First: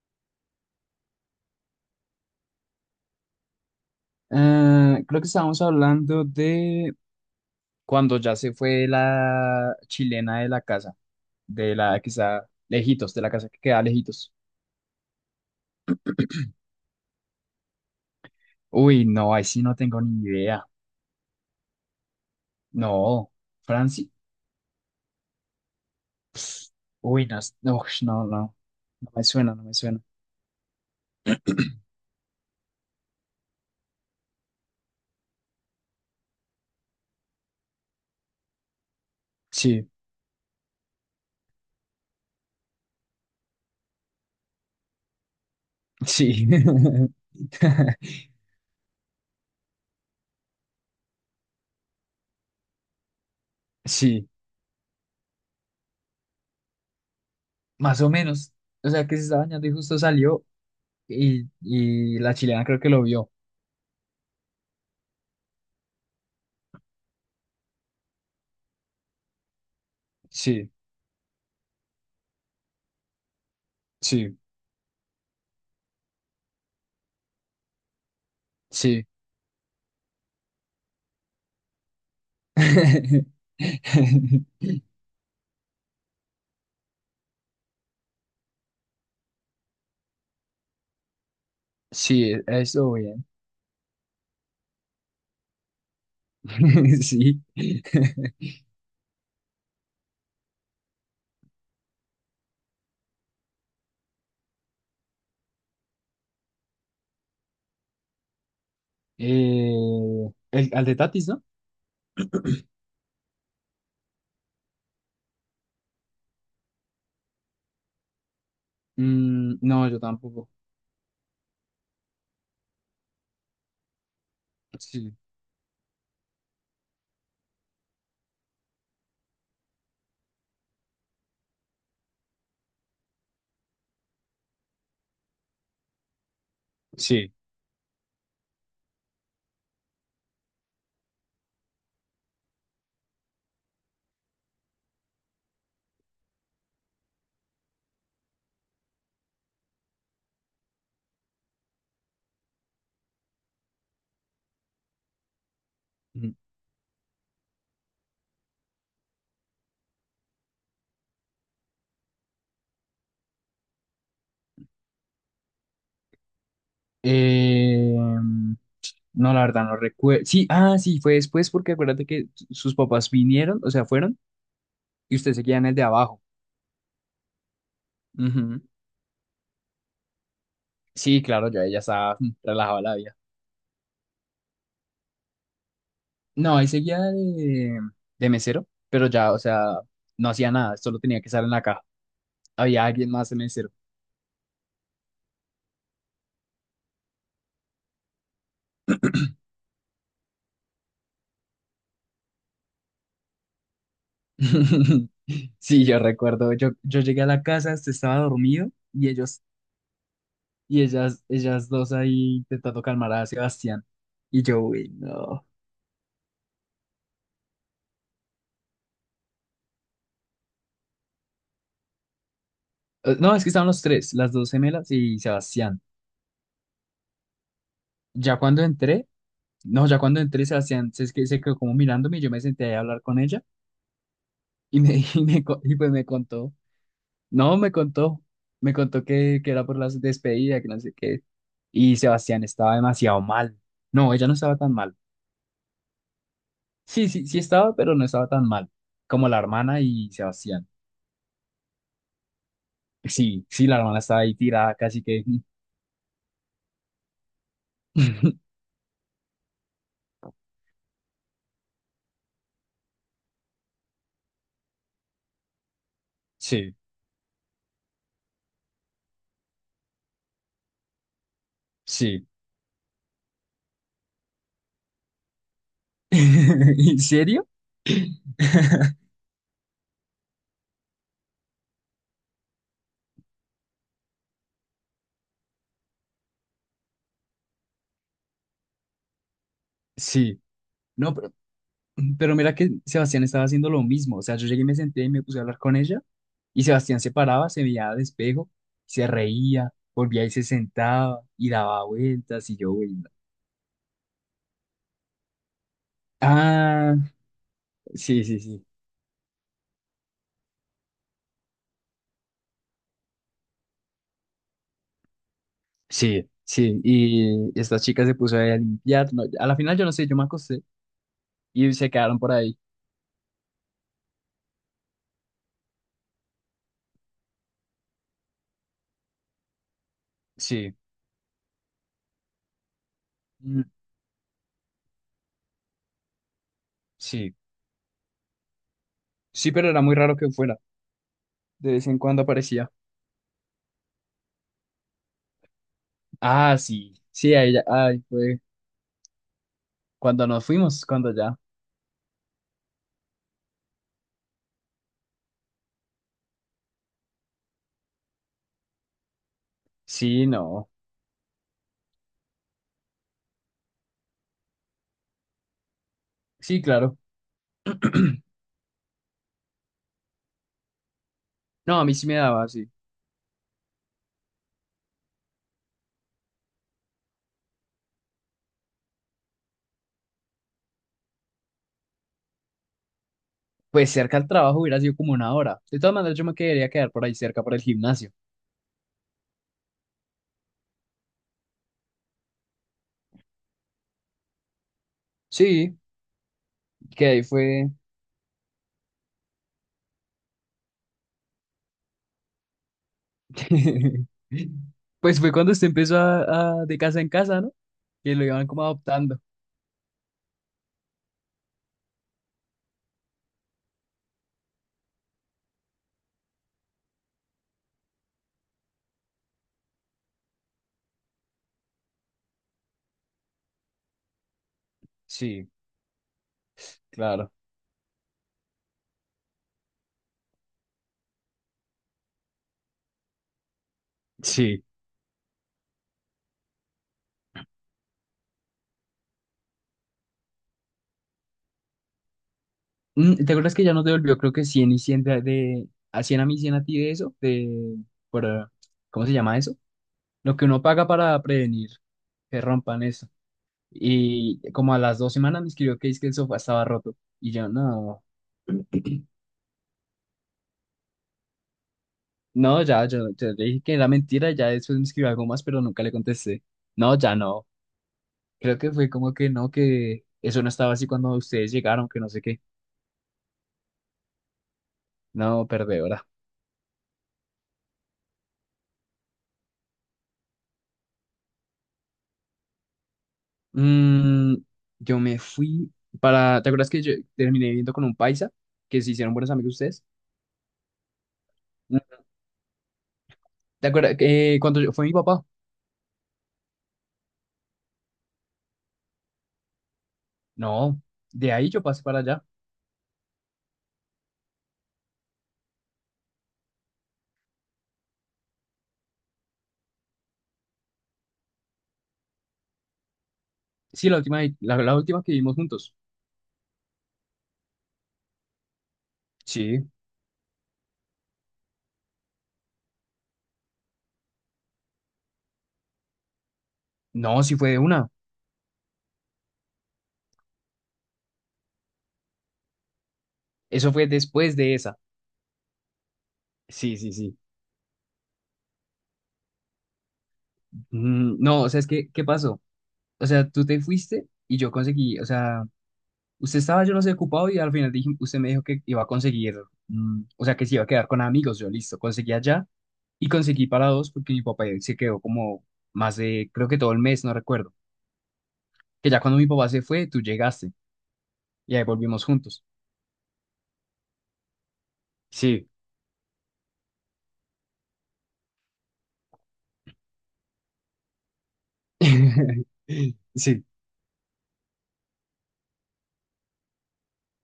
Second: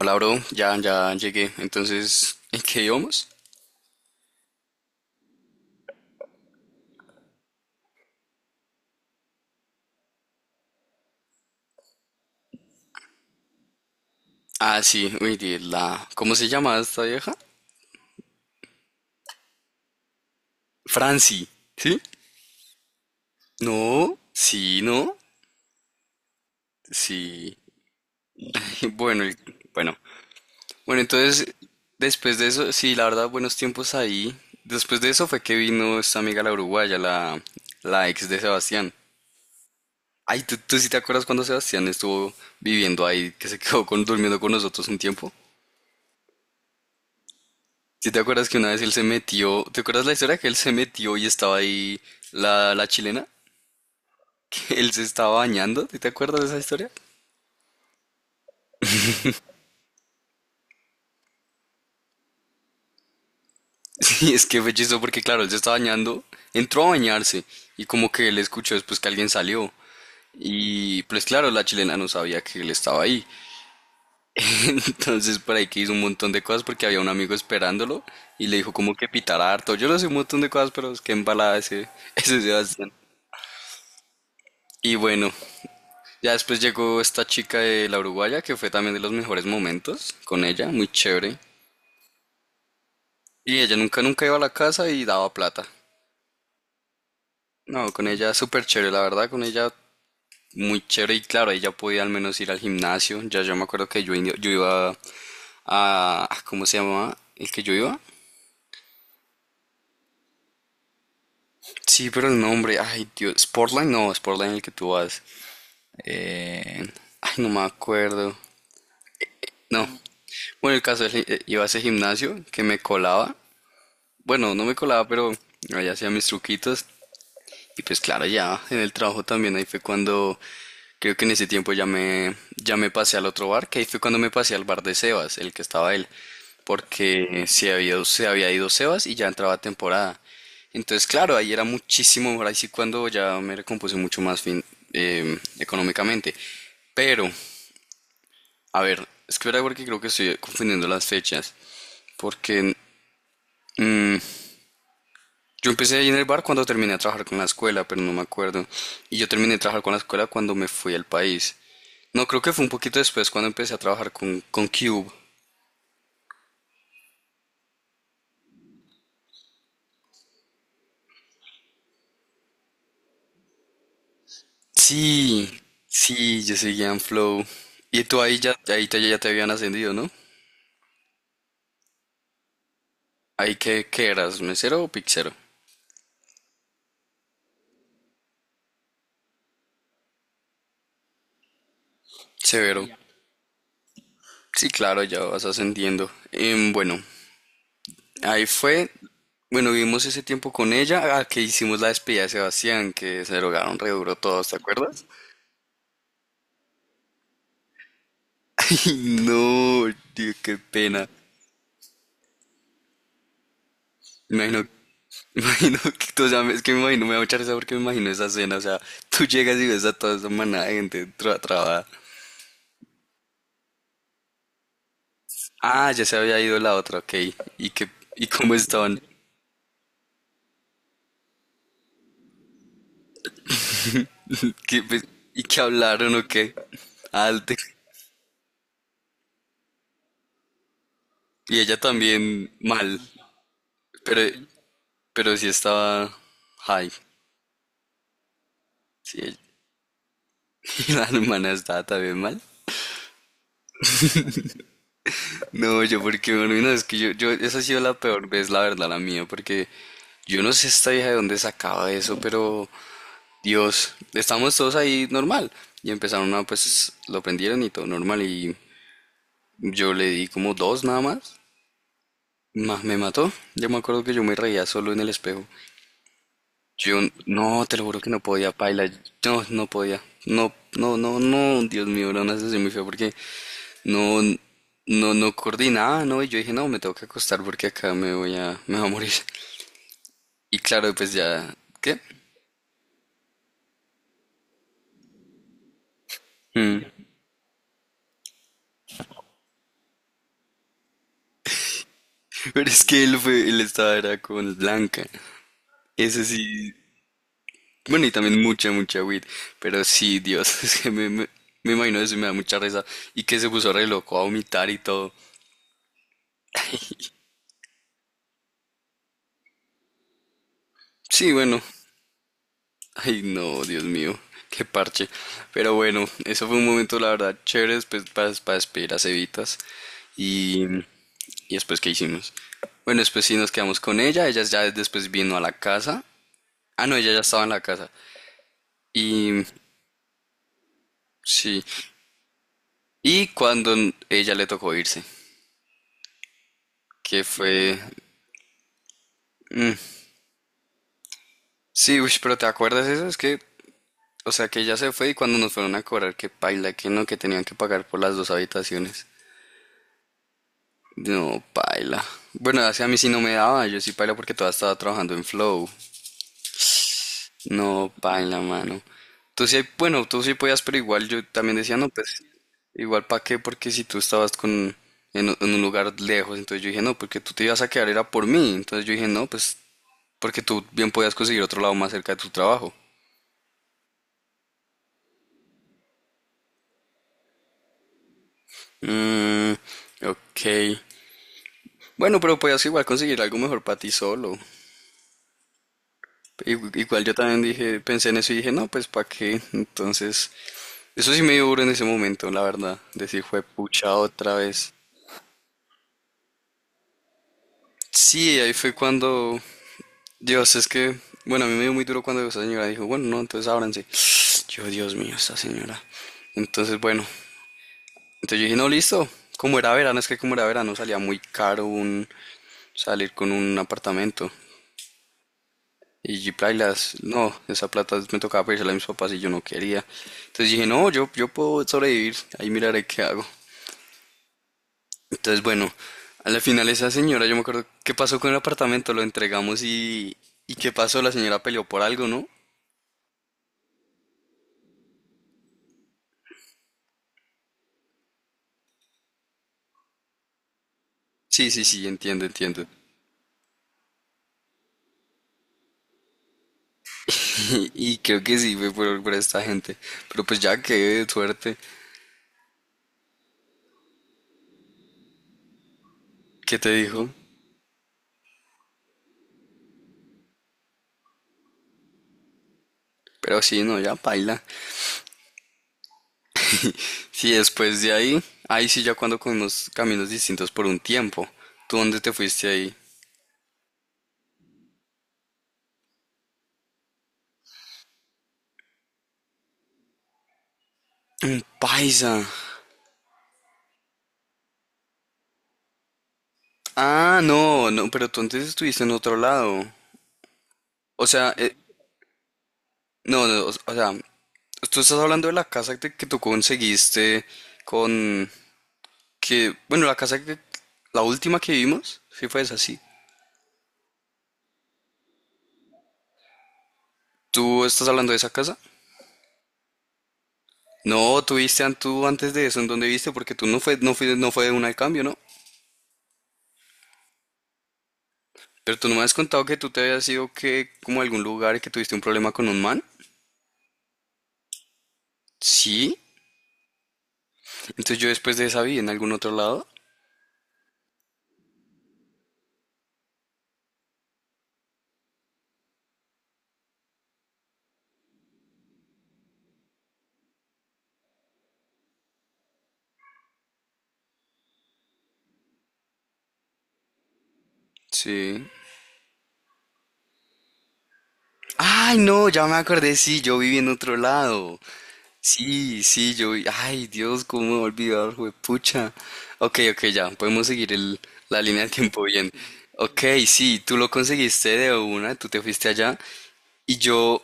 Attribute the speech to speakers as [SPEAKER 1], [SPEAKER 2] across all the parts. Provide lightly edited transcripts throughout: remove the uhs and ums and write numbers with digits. [SPEAKER 1] Hola, bro. Ya llegué. Entonces, ¿en qué íbamos?
[SPEAKER 2] Creo que estábamos hablando de cuando ya se fue la chilena de la casa, de la que está lejitos, de la casa que queda lejitos.
[SPEAKER 1] Ah, sí. Uy, la... ¿Cómo se llama esta vieja?
[SPEAKER 2] Uy, no, ahí sí no tengo ni idea.
[SPEAKER 1] Franci. ¿Sí?
[SPEAKER 2] No, Franci.
[SPEAKER 1] No. Sí, no.
[SPEAKER 2] Pss, uy, no,
[SPEAKER 1] Sí.
[SPEAKER 2] no, ush, no, no,
[SPEAKER 1] Bueno, y-
[SPEAKER 2] no me
[SPEAKER 1] bueno.
[SPEAKER 2] suena.
[SPEAKER 1] Bueno, entonces, después de eso, sí, la verdad, buenos tiempos ahí. Después de eso fue que vino esta amiga la uruguaya, la ex de Sebastián.
[SPEAKER 2] Sí,
[SPEAKER 1] Ay, ¿tú sí te acuerdas cuando Sebastián estuvo viviendo ahí, que se quedó con, durmiendo con nosotros un tiempo?
[SPEAKER 2] sí,
[SPEAKER 1] Si te acuerdas que una vez él se metió, ¿te acuerdas la historia que él se metió y estaba ahí la chilena?
[SPEAKER 2] sí,
[SPEAKER 1] Que él se estaba bañando, ¿sí ¿te acuerdas de esa historia?
[SPEAKER 2] más o menos. O sea, que se estaba bañando y justo salió y la chilena creo que lo vio.
[SPEAKER 1] Sí, es que fue chistoso porque claro, él se estaba bañando, entró a bañarse y como que él escuchó después que alguien salió
[SPEAKER 2] Sí,
[SPEAKER 1] y pues claro, la chilena no sabía que él estaba ahí.
[SPEAKER 2] sí,
[SPEAKER 1] Entonces por ahí que hizo un montón de cosas porque había un amigo esperándolo y le dijo como
[SPEAKER 2] sí.
[SPEAKER 1] que pitara harto. Yo no sé un montón de cosas, pero es que embalada ese, ese Sebastián. Y bueno. Ya después llegó esta chica de la Uruguaya, que fue también de los mejores momentos con ella, muy chévere.
[SPEAKER 2] Sí, eso bien.
[SPEAKER 1] Y ella nunca, nunca iba a la casa y daba plata.
[SPEAKER 2] Sí.
[SPEAKER 1] No, con ella súper chévere, la verdad, con ella muy chévere y claro, ella podía al menos ir al gimnasio. Ya yo me acuerdo que yo, yo iba a, ¿Cómo se llamaba? ¿El que yo iba?
[SPEAKER 2] Eh, el, al de Tatis, ¿no?
[SPEAKER 1] Sí, pero el nombre, ay Dios, Sportline, no, Sportline el que tú vas. Eh, ay, no me acuerdo.
[SPEAKER 2] Mm,
[SPEAKER 1] No.
[SPEAKER 2] no, yo tampoco.
[SPEAKER 1] Bueno, el caso es que iba a ese gimnasio que me colaba. Bueno, no me colaba,
[SPEAKER 2] Sí,
[SPEAKER 1] pero allá hacía mis truquitos. Y pues claro, ya en el trabajo también, ahí fue cuando creo que en ese tiempo ya me pasé al otro bar, que ahí fue cuando me pasé al bar de Sebas, el que estaba él,
[SPEAKER 2] sí.
[SPEAKER 1] porque se había ido Sebas y ya entraba temporada. Entonces, claro, ahí era muchísimo mejor, ahí sí cuando ya me recompuse mucho más fin, económicamente. Pero, a ver, es que verdad porque creo que estoy confundiendo las fechas, porque mm, yo empecé ahí en el
[SPEAKER 2] Ujú.
[SPEAKER 1] bar cuando terminé a trabajar con la escuela, pero no me acuerdo. Y yo terminé de trabajar con la escuela cuando me fui al país. No, creo que fue un poquito después cuando empecé a trabajar con Cube.
[SPEAKER 2] Eh, mm, no, la verdad, no recuerdo. Sí, ah, sí, fue después porque acuérdate que sus papás vinieron, o sea, fueron y usted
[SPEAKER 1] Sí,
[SPEAKER 2] seguía en el de abajo.
[SPEAKER 1] sí, yo seguía en Flow. Y tú ahí ya,
[SPEAKER 2] Ujú.
[SPEAKER 1] ahí te, ya te habían ascendido, ¿no?
[SPEAKER 2] Sí, claro, yo ella estaba mm, relajada la vida.
[SPEAKER 1] Ahí que, qué eras, mesero o pixero?
[SPEAKER 2] No, ahí seguía de mesero, pero ya, o sea, no hacía nada, solo tenía que estar en la caja. Había
[SPEAKER 1] Severo.
[SPEAKER 2] alguien más de mesero.
[SPEAKER 1] Sí, claro, ya vas ascendiendo. Bueno, ahí fue. Bueno, vivimos ese tiempo con ella, ah, que hicimos la despedida de Sebastián, que se drogaron re duro todos, ¿te acuerdas?
[SPEAKER 2] Sí, yo recuerdo, yo llegué a la casa, este estaba dormido y ellos
[SPEAKER 1] No, tío, qué
[SPEAKER 2] y
[SPEAKER 1] pena.
[SPEAKER 2] ellas dos ahí intentando calmar a Sebastián. Y
[SPEAKER 1] Me
[SPEAKER 2] yo,
[SPEAKER 1] imagino,
[SPEAKER 2] uy,
[SPEAKER 1] me
[SPEAKER 2] no.
[SPEAKER 1] imagino que, tú, o sea, es que me imagino, me da mucha risa porque me imagino esa escena, o sea, tú llegas y ves a toda esa manada de gente trabada.
[SPEAKER 2] No, es que estaban los tres, las dos gemelas y Sebastián.
[SPEAKER 1] Ah, ya se había ido la otra, ok. ¿Y qué, y
[SPEAKER 2] Ya
[SPEAKER 1] cómo
[SPEAKER 2] cuando
[SPEAKER 1] estaban?
[SPEAKER 2] entré, no, ya cuando entré, Sebastián se, es que se quedó como mirándome y yo me senté ahí a hablar con ella y
[SPEAKER 1] ¿Qué, pues,
[SPEAKER 2] me,
[SPEAKER 1] y qué
[SPEAKER 2] y pues me
[SPEAKER 1] hablaron o
[SPEAKER 2] contó,
[SPEAKER 1] qué? Alte.
[SPEAKER 2] no, me contó que era por la despedida, que no sé qué.
[SPEAKER 1] Y ella
[SPEAKER 2] Y Sebastián
[SPEAKER 1] también
[SPEAKER 2] estaba
[SPEAKER 1] mal,
[SPEAKER 2] demasiado mal. No,
[SPEAKER 1] pero,
[SPEAKER 2] ella no estaba tan mal.
[SPEAKER 1] pero sí estaba high.
[SPEAKER 2] Sí, sí, sí estaba, pero no estaba tan mal como
[SPEAKER 1] Sí,
[SPEAKER 2] la hermana y Sebastián.
[SPEAKER 1] y la hermana estaba también mal.
[SPEAKER 2] Sí, sí, la hermana estaba ahí tirada casi que...
[SPEAKER 1] No, yo porque, bueno, no, es que yo, esa ha sido la peor vez, la verdad, la mía, porque yo no sé esta vieja de dónde sacaba eso, pero Dios, estamos todos ahí normal. Y empezaron a,
[SPEAKER 2] Sí,
[SPEAKER 1] pues, lo prendieron y todo normal, y yo le di como dos nada más.
[SPEAKER 2] sí.
[SPEAKER 1] Me mató. Yo me acuerdo que yo me reía solo en el espejo. Yo,
[SPEAKER 2] ¿En serio?
[SPEAKER 1] no, te lo juro que no podía, paila. No, no podía. No, no, no, no, Dios mío, era una sensación muy fea porque no, no, no coordinaba, ¿no? Y yo dije, no, me tengo que acostar porque acá me voy a morir.
[SPEAKER 2] Sí.
[SPEAKER 1] Y claro, pues
[SPEAKER 2] No,
[SPEAKER 1] ya, ¿qué?
[SPEAKER 2] pero mira que Sebastián estaba haciendo lo mismo. O sea, yo llegué y me senté y me puse a hablar con ella y Sebastián
[SPEAKER 1] Mm.
[SPEAKER 2] se paraba, se veía al espejo, se reía, volvía y se sentaba y daba vueltas y
[SPEAKER 1] Pero
[SPEAKER 2] yo,
[SPEAKER 1] es
[SPEAKER 2] bueno.
[SPEAKER 1] que él fue, él estaba era con Blanca. Ese sí,
[SPEAKER 2] Ah,
[SPEAKER 1] bueno, y
[SPEAKER 2] sí, sí,
[SPEAKER 1] también
[SPEAKER 2] sí.
[SPEAKER 1] mucha, mucha weed. Pero sí, Dios, es que me imagino eso y me da mucha risa. Y que se puso re loco a vomitar y todo.
[SPEAKER 2] Sí, sí, y estas chicas se puso ahí a limpiar. No, a la final yo no sé, yo me acosté
[SPEAKER 1] Sí, bueno,
[SPEAKER 2] y se quedaron por ahí.
[SPEAKER 1] ay no, Dios mío, qué parche. Pero bueno, eso fue un momento, la verdad, chévere, pues para despedir a Cevitas. Y.
[SPEAKER 2] Sí,
[SPEAKER 1] ¿Y después qué hicimos? Bueno, después sí nos
[SPEAKER 2] mm,
[SPEAKER 1] quedamos con ella. Ella ya después vino a la casa. Ah, no, ella ya
[SPEAKER 2] sí,
[SPEAKER 1] estaba en la casa. Y
[SPEAKER 2] sí, pero era muy raro que fuera.
[SPEAKER 1] sí.
[SPEAKER 2] De vez en cuando aparecía.
[SPEAKER 1] Y cuando ella le tocó irse,
[SPEAKER 2] Ah, sí,
[SPEAKER 1] que
[SPEAKER 2] sí, ahí ya,
[SPEAKER 1] fue...
[SPEAKER 2] ay, fue cuando nos fuimos, cuando ya.
[SPEAKER 1] Sí, uy, pero ¿te acuerdas eso? Es que, o sea, que ella se fue y cuando nos fueron a cobrar, que paila, que no, que tenían que pagar por las dos habitaciones.
[SPEAKER 2] Sí, no,
[SPEAKER 1] No, paila. Bueno, así a mí sí no me daba, yo sí paila porque todavía estaba trabajando en Flow.
[SPEAKER 2] sí, claro.
[SPEAKER 1] No, paila, mano. Tú sí, bueno, tú sí podías, pero igual yo también decía,
[SPEAKER 2] No, a
[SPEAKER 1] no,
[SPEAKER 2] mí sí me
[SPEAKER 1] pues,
[SPEAKER 2] daba sí.
[SPEAKER 1] igual para qué, porque si tú estabas con, un en un lugar lejos, entonces yo dije, no, porque tú te ibas a quedar era por mí. Entonces yo dije, no, pues, porque tú bien podías conseguir otro lado más cerca de tu trabajo.
[SPEAKER 2] Pues cerca al trabajo hubiera sido como una hora. De todas maneras, yo me quería quedar por ahí cerca para el gimnasio.
[SPEAKER 1] Mm, ok. Bueno, pero podías igual conseguir algo mejor para ti solo.
[SPEAKER 2] Sí,
[SPEAKER 1] Igual
[SPEAKER 2] que
[SPEAKER 1] yo
[SPEAKER 2] ahí
[SPEAKER 1] también
[SPEAKER 2] fue.
[SPEAKER 1] dije, pensé en eso y dije, no, pues para qué. Entonces, eso sí me dio duro en ese momento, la verdad. Decir, fue pucha otra vez.
[SPEAKER 2] Pues fue cuando usted empezó a, de casa en casa, ¿no? Que lo
[SPEAKER 1] Sí,
[SPEAKER 2] iban
[SPEAKER 1] ahí
[SPEAKER 2] como
[SPEAKER 1] fue
[SPEAKER 2] adoptando.
[SPEAKER 1] cuando, Dios, es que, bueno, a mí me dio muy duro cuando esa señora dijo, bueno, no, entonces ábranse. Yo, Dios mío, esta señora. Entonces, bueno, entonces yo dije, no, listo. Como era verano, es que como era verano salía muy caro un, salir con un apartamento.
[SPEAKER 2] Sí,
[SPEAKER 1] Y plailas, no,
[SPEAKER 2] claro.
[SPEAKER 1] esa plata me tocaba pedírsela a mis papás y yo no quería. Entonces dije, no, yo puedo sobrevivir, ahí miraré qué hago.
[SPEAKER 2] Sí.
[SPEAKER 1] Entonces, bueno, a la final esa señora, yo me acuerdo, ¿qué pasó con el apartamento? Lo entregamos y... ¿Y qué pasó? La señora peleó por algo, ¿no?
[SPEAKER 2] Mm, ¿te acuerdas que ya nos devolvió, creo que 100 y 100 de, a 100 a mí, 100 a ti de eso? De, por, ¿cómo se llama eso? Lo que uno paga para
[SPEAKER 1] Sí, sí,
[SPEAKER 2] prevenir
[SPEAKER 1] sí, entiendo,
[SPEAKER 2] que
[SPEAKER 1] entiendo.
[SPEAKER 2] rompan eso. Y como a las dos semanas me escribió que es que el sofá estaba roto. Y yo,
[SPEAKER 1] Y
[SPEAKER 2] no,
[SPEAKER 1] creo que sí fue por esta gente. Pero pues ya, qué suerte.
[SPEAKER 2] no, ya, yo le dije que era mentira, ya después me escribió algo más, pero nunca le contesté.
[SPEAKER 1] ¿Qué te
[SPEAKER 2] No,
[SPEAKER 1] dijo?
[SPEAKER 2] ya no. Creo que fue como que no, que eso no estaba así cuando ustedes llegaron, que no sé qué.
[SPEAKER 1] Pero sí, no, ya paila.
[SPEAKER 2] No, perdedora.
[SPEAKER 1] Sí, después de ahí, ahí sí ya cuando con unos caminos distintos por un tiempo. ¿Tú dónde te fuiste ahí?
[SPEAKER 2] Mm, yo me fui para. ¿Te acuerdas que yo terminé viendo con un paisa? Que se hicieron buenos amigos ustedes. Mm,
[SPEAKER 1] Paisa.
[SPEAKER 2] ¿te acuerdas que cuando fue mi papá?
[SPEAKER 1] Ah, no, no, pero tú antes estuviste en otro lado.
[SPEAKER 2] No,
[SPEAKER 1] O
[SPEAKER 2] de
[SPEAKER 1] sea,
[SPEAKER 2] ahí yo pasé para allá.
[SPEAKER 1] no, no, o sea, tú estás hablando de la casa que tú conseguiste con que, bueno, la casa que, la última que vimos, sí fue esa, sí.
[SPEAKER 2] Sí, la última, la última que vimos juntos.
[SPEAKER 1] ¿Tú estás hablando de esa casa?
[SPEAKER 2] Sí.
[SPEAKER 1] No, tú viste tú antes de eso, ¿en dónde viste? Porque tú no fue, no fue, no fue de una al cambio, ¿no?
[SPEAKER 2] No, sí fue de una.
[SPEAKER 1] Pero tú no me has contado que tú te habías ido que, como a algún lugar y que tuviste un problema con un man.
[SPEAKER 2] Eso fue después de esa.
[SPEAKER 1] Sí.
[SPEAKER 2] Sí, sí, sí.
[SPEAKER 1] Entonces yo después de esa vi en algún otro lado.
[SPEAKER 2] Mm, no, o sea, es que, ¿qué pasó? O sea, tú te fuiste y yo conseguí, o sea. Usted estaba, yo no sé, ocupado y al final dije, usted me dijo que iba a conseguir, mm, o sea, que se iba a quedar con amigos. Yo, listo, conseguí allá y conseguí para dos porque mi papá se quedó como más de, creo que todo el mes, no recuerdo.
[SPEAKER 1] Sí.
[SPEAKER 2] Que ya cuando mi papá se fue, tú llegaste y ahí
[SPEAKER 1] Ay,
[SPEAKER 2] volvimos
[SPEAKER 1] no,
[SPEAKER 2] juntos.
[SPEAKER 1] ya me acordé, sí, yo viví en otro lado.
[SPEAKER 2] Sí,
[SPEAKER 1] Sí, sí, yo vi. Ay, Dios, cómo me voy a olvidar, juepucha. Ok, ok, ya, podemos seguir el, la línea de tiempo bien. Ok,
[SPEAKER 2] sí.
[SPEAKER 1] sí, tú lo conseguiste de una, tú te fuiste allá. Y yo,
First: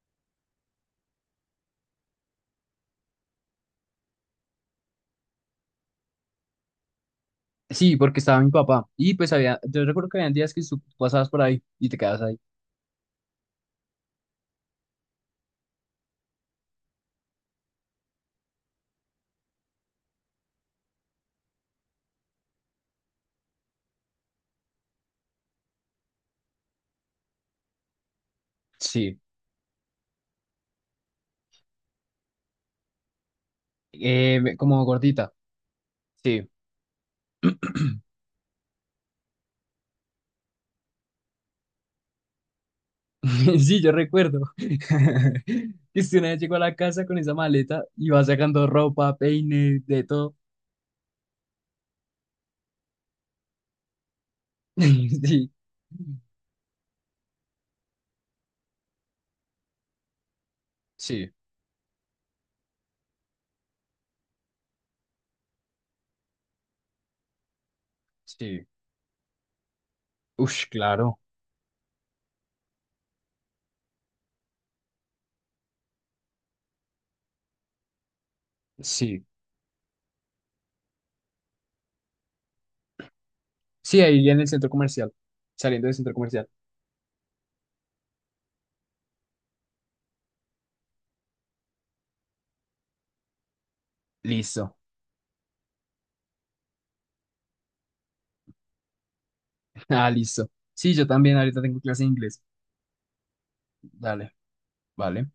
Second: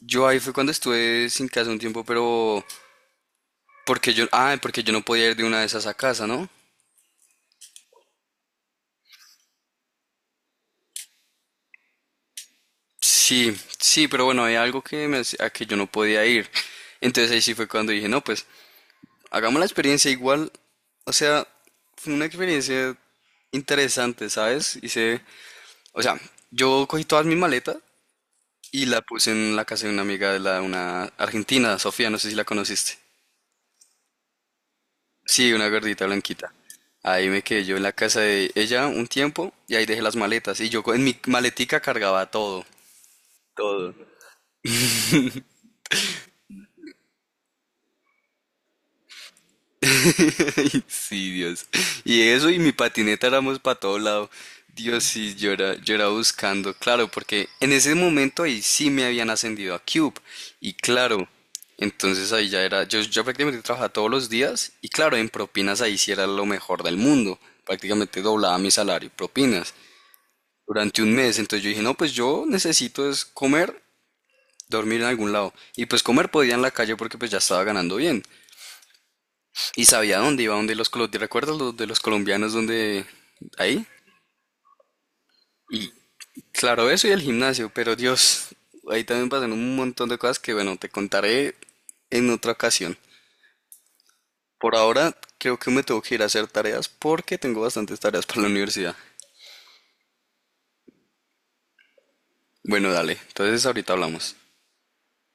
[SPEAKER 1] yo ahí fue cuando estuve sin casa un tiempo, pero porque yo, ah, porque yo no podía ir de una de esas a casa, ¿no?
[SPEAKER 2] Sí, porque estaba mi papá. Y pues había, yo recuerdo que habían días que tú pasabas por ahí y te quedabas ahí.
[SPEAKER 1] Sí, sí, pero bueno, había algo que me a que yo no podía ir. Entonces ahí sí fue cuando dije, no, pues, hagamos la experiencia igual. O sea, fue una experiencia interesante, ¿sabes? Hice. O sea, yo cogí todas mis maletas y la
[SPEAKER 2] Sí,
[SPEAKER 1] puse en la casa de una amiga de la, una argentina, Sofía, no sé si la conociste.
[SPEAKER 2] eh, como gordita.
[SPEAKER 1] Sí, una gordita blanquita. Ahí me quedé yo en la casa de ella un tiempo y ahí dejé las maletas. Y yo en mi maletica cargaba todo.
[SPEAKER 2] Sí, yo recuerdo. Que si una vez llegó a la casa con esa maleta y va sacando ropa, peine, de todo.
[SPEAKER 1] Sí, Dios. Y eso y mi patineta éramos para todo lado. Dios, sí, yo era buscando, claro, porque en ese momento ahí sí me habían ascendido a Cube. Y
[SPEAKER 2] Sí,
[SPEAKER 1] claro,
[SPEAKER 2] sí,
[SPEAKER 1] entonces ahí ya era, yo prácticamente trabajaba todos los días y claro, en propinas ahí sí era lo mejor del mundo. Prácticamente doblaba
[SPEAKER 2] sí.
[SPEAKER 1] mi salario, en propinas,
[SPEAKER 2] Ush,
[SPEAKER 1] durante un
[SPEAKER 2] claro.
[SPEAKER 1] mes. Entonces yo dije, no, pues yo necesito es comer, dormir en algún lado. Y pues comer podía en la calle porque pues ya estaba ganando bien.
[SPEAKER 2] Sí.
[SPEAKER 1] Y sabía dónde iba, donde los, ¿te recuerdas los de los colombianos donde ahí?
[SPEAKER 2] Sí, ahí en el centro comercial. Saliendo
[SPEAKER 1] Y
[SPEAKER 2] del centro comercial.
[SPEAKER 1] claro, eso y el gimnasio, pero Dios, ahí también pasan un montón de cosas que bueno, te contaré en otra ocasión. Por
[SPEAKER 2] Listo.
[SPEAKER 1] ahora creo que me tengo que ir a hacer tareas porque tengo bastantes tareas para la universidad.
[SPEAKER 2] Ah, listo. Sí, yo también ahorita tengo clase de inglés.
[SPEAKER 1] Bueno, dale, entonces ahorita
[SPEAKER 2] Dale,
[SPEAKER 1] hablamos.
[SPEAKER 2] vale.